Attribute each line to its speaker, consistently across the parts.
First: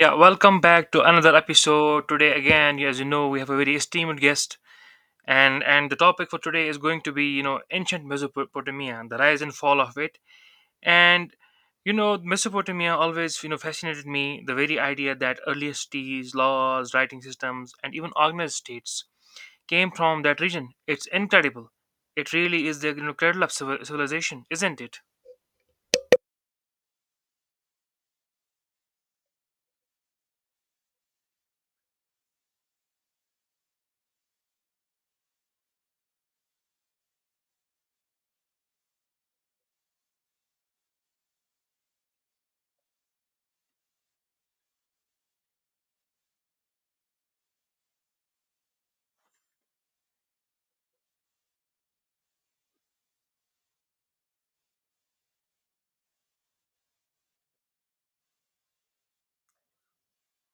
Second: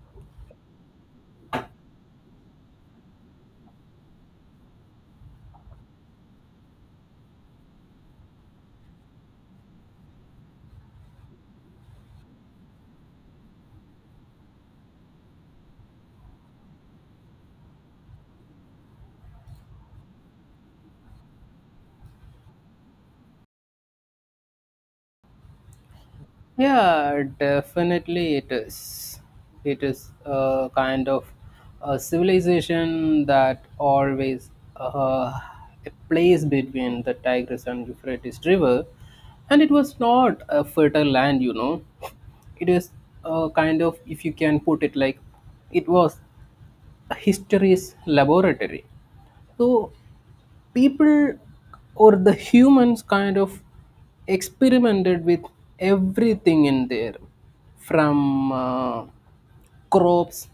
Speaker 1: Yeah, welcome back to another episode. Today again, yeah, as you know, we have a very esteemed guest, and the topic for today is going to be ancient Mesopotamia, the rise and fall of it, and Mesopotamia always fascinated me. The very idea that earliest cities, laws, writing systems, and even organized states came from that region. It's incredible. It really is the cradle of civilization, isn't it?
Speaker 2: Yeah, definitely it is. It is a kind of a civilization that always uh, plays between the Tigris and Euphrates river, and it was not a fertile land, you know. It is a kind of, if you can put it like, it was history's laboratory. So people or the humans kind of experimented with everything in there from crops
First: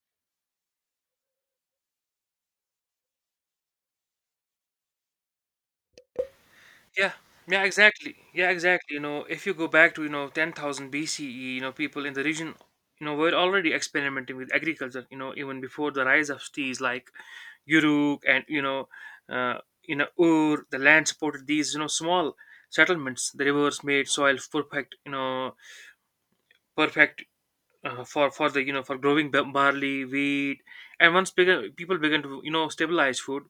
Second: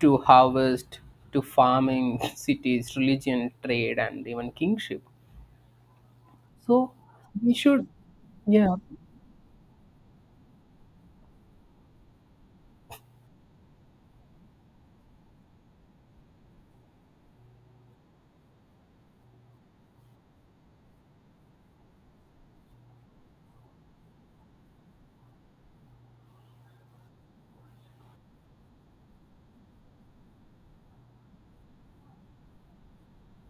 Speaker 2: to harvest to farming, cities, religion, trade, and even kingship. So
Speaker 1: Yeah,
Speaker 2: we
Speaker 1: yeah,
Speaker 2: should,
Speaker 1: exactly. Yeah,
Speaker 2: yeah,
Speaker 1: exactly. If you go back to, 10,000 BCE, people in the region, were already experimenting with agriculture, even before the rise of cities like Uruk and, uh, Ur. The land supported these, small settlements. The rivers made soil perfect, perfect for the you know for growing barley, wheat, and once began, people began to stabilize food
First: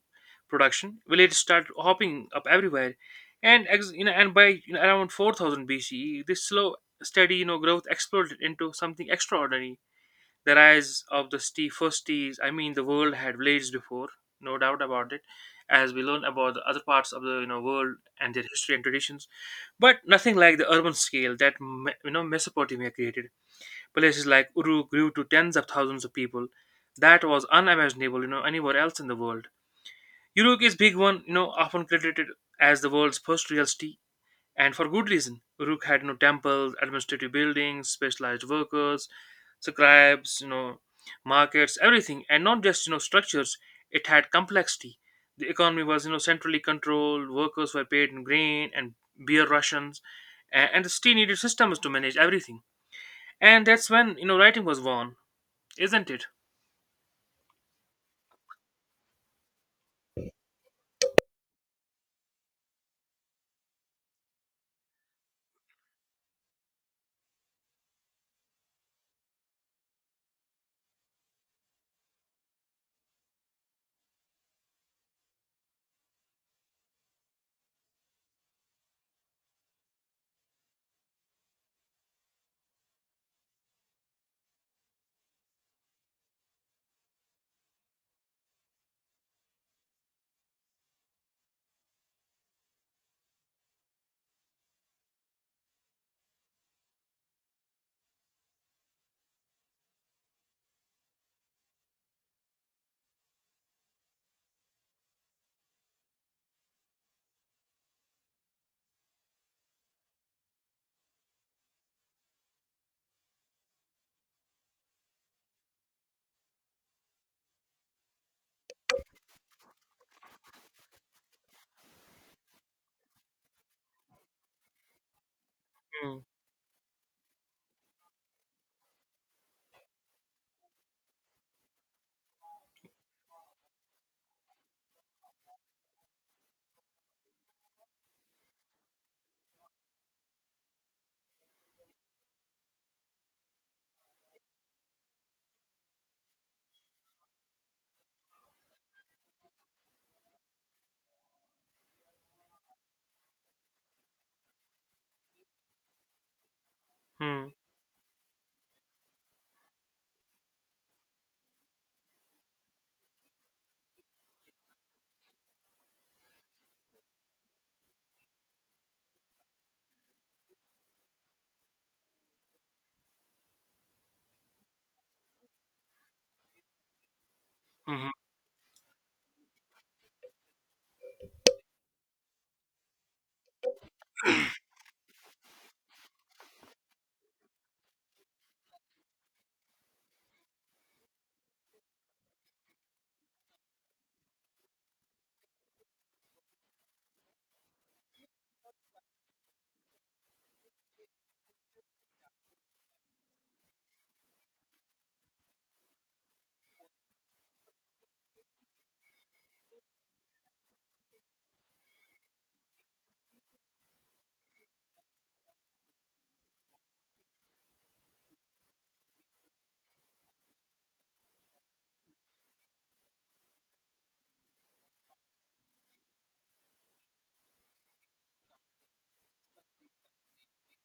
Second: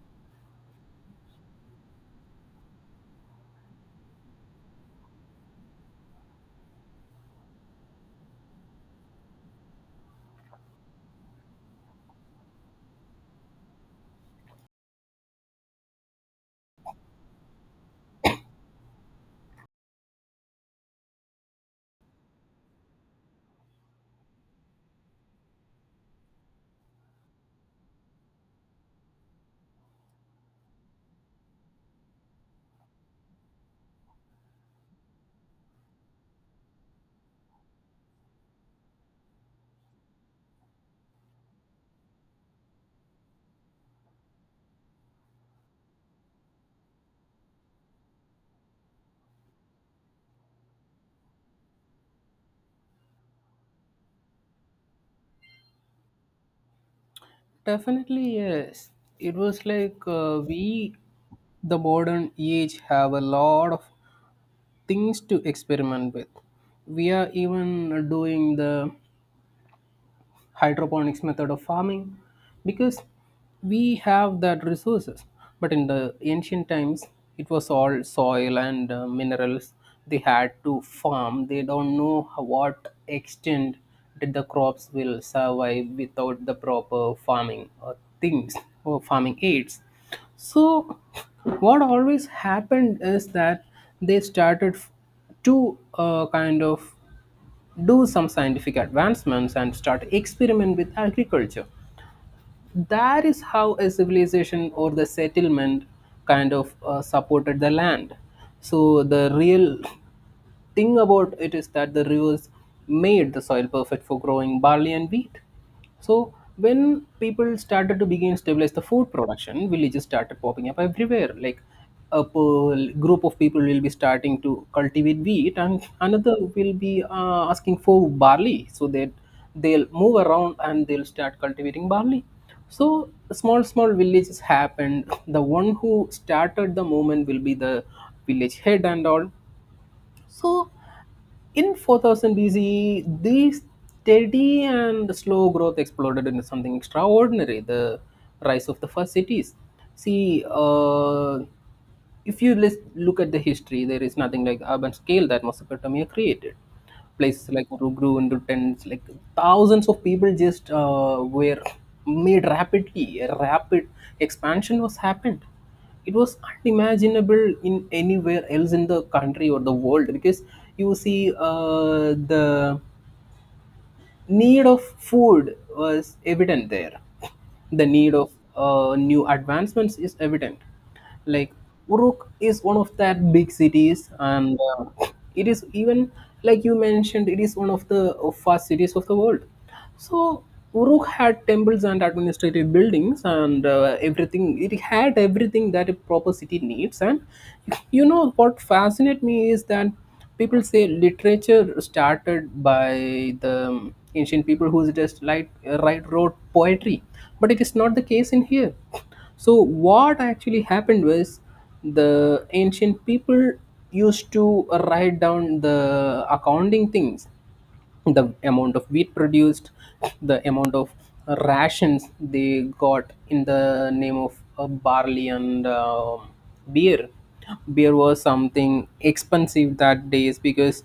Speaker 1: production, villages start hopping up everywhere, and ex, you know and by around 4,000 BCE, this slow steady growth exploded into something extraordinary. The rise of the tea, first teas. I mean, the world had villages before, no doubt about it. As we learn about the other parts of the world and their history and traditions, but nothing like the urban scale that Mesopotamia created. Places like Uru grew to tens of thousands of people. That was unimaginable, anywhere else in the world. Uruk is big one, often credited as the world's first real city, and for good reason. Uruk had no temples, administrative buildings, specialized workers, scribes, markets, everything, and not just structures. It had complexity. The economy was centrally controlled. Workers were paid in grain and beer rations, and the city needed systems to manage everything. And that's when writing was born, isn't it?
Speaker 2: definitely, yes. It was like we, the modern age, have a lot of things to experiment with. We are even doing the hydroponics method of farming because we have that resources, but in the ancient times it was all soil and minerals. They had to farm. They don't know how- what extent did the crops will survive without the proper farming or things or farming aids. So what always happened is that they started f- to kind of do some scientific advancements and start experiment with agriculture. That is how a civilization or the settlement kind of supported the land. So the real thing about it is that the rivers made the soil perfect for growing barley and wheat. So when people started to begin stabilize the food production, villages started popping up everywhere. Like a group of people will be starting to cultivate wheat, and
Speaker 1: Mm,
Speaker 2: another will be asking for barley. So that they'll move around and they'll start cultivating barley. So small, small villages happened. The one who started the movement will be the village head and all. So, in 4000 BCE, the steady and slow growth exploded into something extraordinary, the rise of the first cities. See, if you list, look at the history, there is nothing like urban scale that Mesopotamia created.
Speaker 1: mm,
Speaker 2: Places like Uru grew into tens, like thousands of people, just were made rapidly. A rapid expansion was happened. It was unimaginable in anywhere else in the country or the world, because you see the need of food was evident there, the
Speaker 1: hmm,
Speaker 2: need of new advancements is evident, like Uruk is one of that big cities, and it is even, like you mentioned, it is one of the fast cities of the world. So Uruk had temples and administrative buildings and everything. It had everything that a proper city needs. And you know what fascinates me is that people say literature started by the ancient people who just like write wrote poetry, but it is not the case in here. So what actually happened was the ancient people used to write down the accounting things, the amount of wheat produced, the amount of rations they got in the name of barley and beer. Beer was something expensive that days, because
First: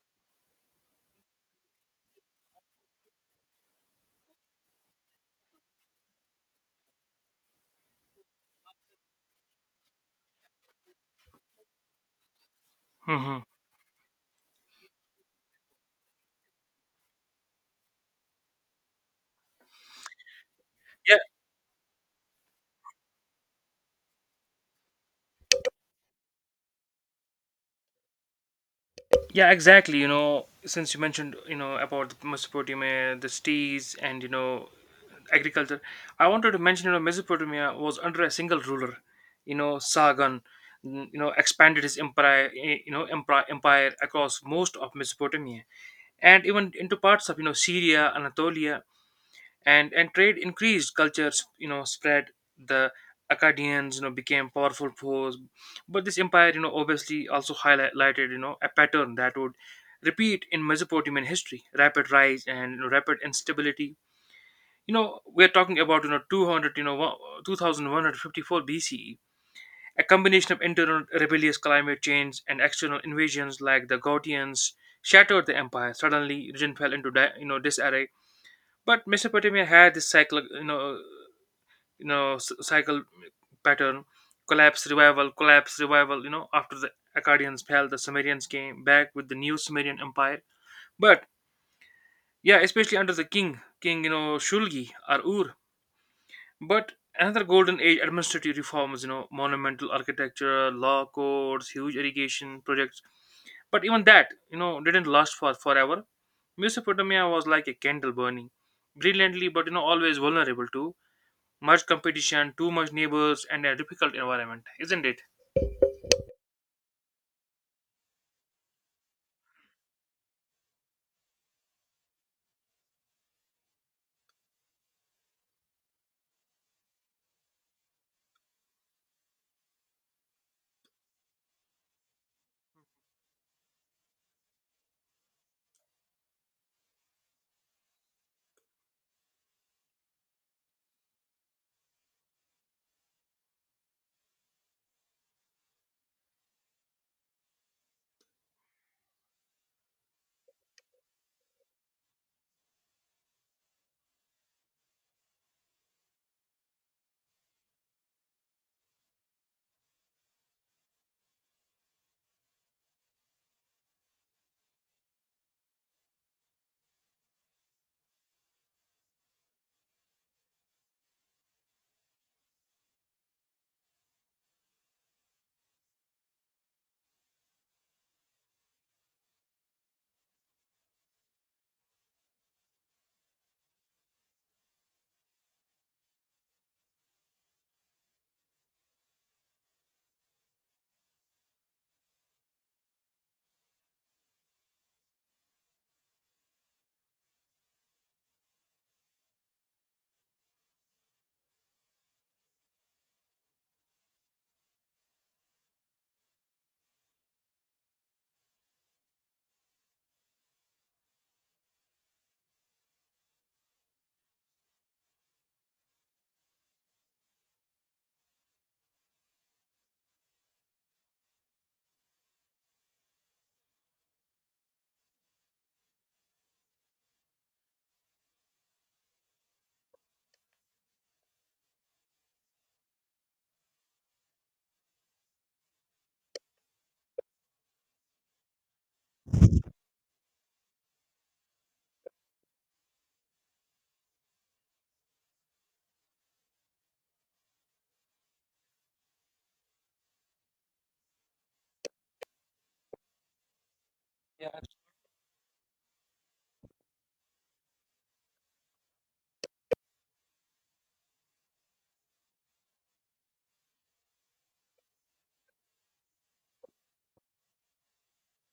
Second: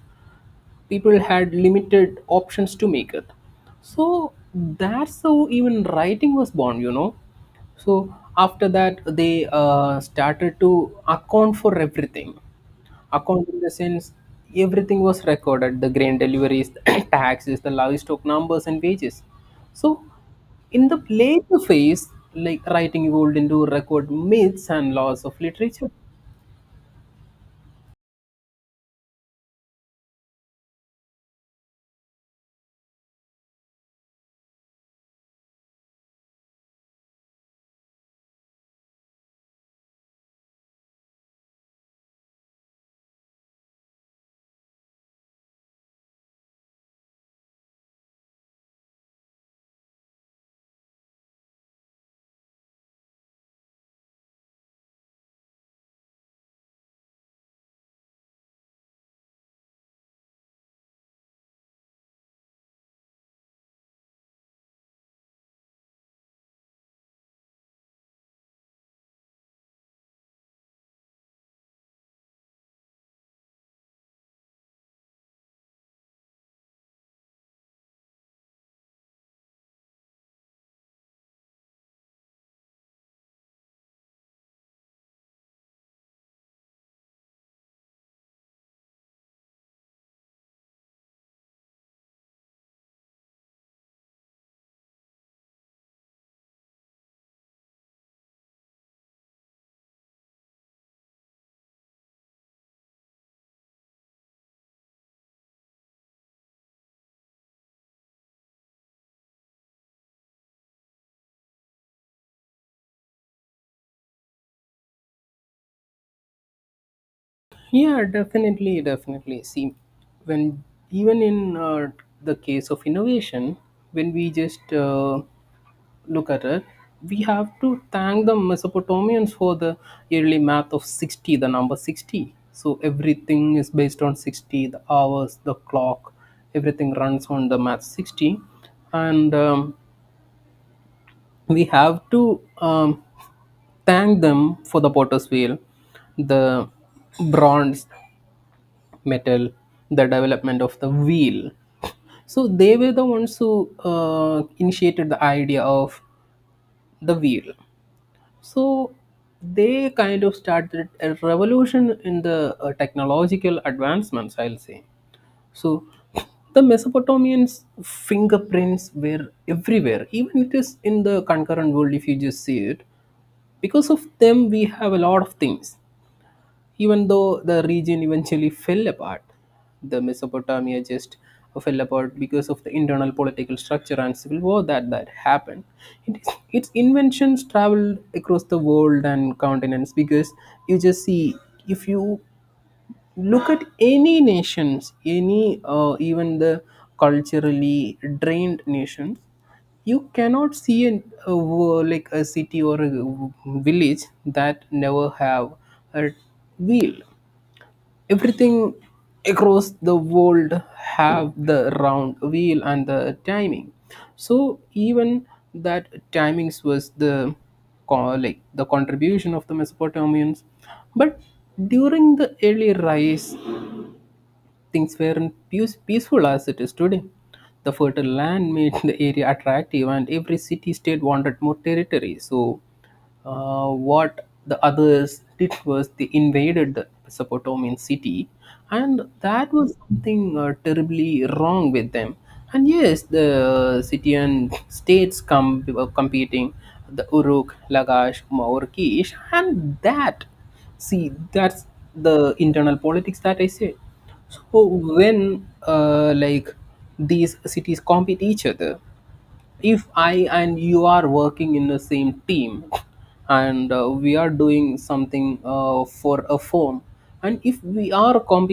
Speaker 2: people had limited options to make it. So that's how even writing was born, you know. So after that, they started to account for everything.
Speaker 1: hmm.
Speaker 2: Account in the sense everything was recorded: the grain deliveries, taxes, the livestock numbers, and wages. So in the
Speaker 1: Yeah,
Speaker 2: later phase, like, writing evolved into record myths and laws of literature.
Speaker 1: yeah, exactly. Since you mentioned, about the Mesopotamia, the stees, and agriculture, I wanted to mention, Mesopotamia was under a single ruler, Sargon expanded his empire, empire across most of Mesopotamia and even into parts of Syria, Anatolia, and trade increased, cultures spread. The Akkadians became powerful foes, but this empire obviously also highlighted a pattern that would repeat in Mesopotamian history: rapid rise and rapid instability. We're talking about 200, 2154 BCE. A combination of internal rebellious climate change and external invasions like the Gautians shattered the empire suddenly, region fell into disarray. But Mesopotamia had this cycle pattern: collapse, revival, collapse, revival. After the Akkadians fell, the Sumerians came back with the new Sumerian empire. But yeah, especially under the king Shulgi or Ur. But another golden age: administrative reforms, monumental architecture, law codes, huge irrigation projects. But even that didn't last for forever. Mesopotamia was like a candle burning brilliantly, but always vulnerable. Too much competition, too much neighbors, and a difficult environment, isn't it?
Speaker 2: Yeah, definitely, definitely. See, when, even in the case of innovation, when we just look at it, we have to thank the Mesopotamians for the yearly math of 60, the number 60. So everything is based on 60, the hours, the clock, everything runs on the math 60. And we have to thank them for the potter's wheel, the bronze metal, the development of the wheel. So they were the ones who initiated the idea of the wheel. So they kind of started a revolution in the technological advancements, I'll say. So the Mesopotamians' fingerprints were everywhere, even it is in the concurrent world if you just see it. Because of them, we have a lot of things. Even though the region eventually fell apart, the Mesopotamia just fell apart because of the internal political structure and civil war that happened. It is, its inventions traveled across the world and continents, because you just see, if you look at any nations, any even the culturally drained nations, you cannot see like a city or a village that never have a wheel. Everything across the world have the round wheel and the timing. So even that timings was the like the contribution of the Mesopotamians. But during the early rise, things weren't peaceful as it is today. The fertile land made the area attractive, and every city state wanted more territory. So, what the others did was they invaded the Mesopotamian city, and that was something terribly wrong with them. And yes, the city and states come were competing, the Uruk, Lagash, Maurkish, and that, see, that's the internal politics that I said. So when like these cities compete each other, if I and you are working in the same team and we are doing something for a firm, and if we are competing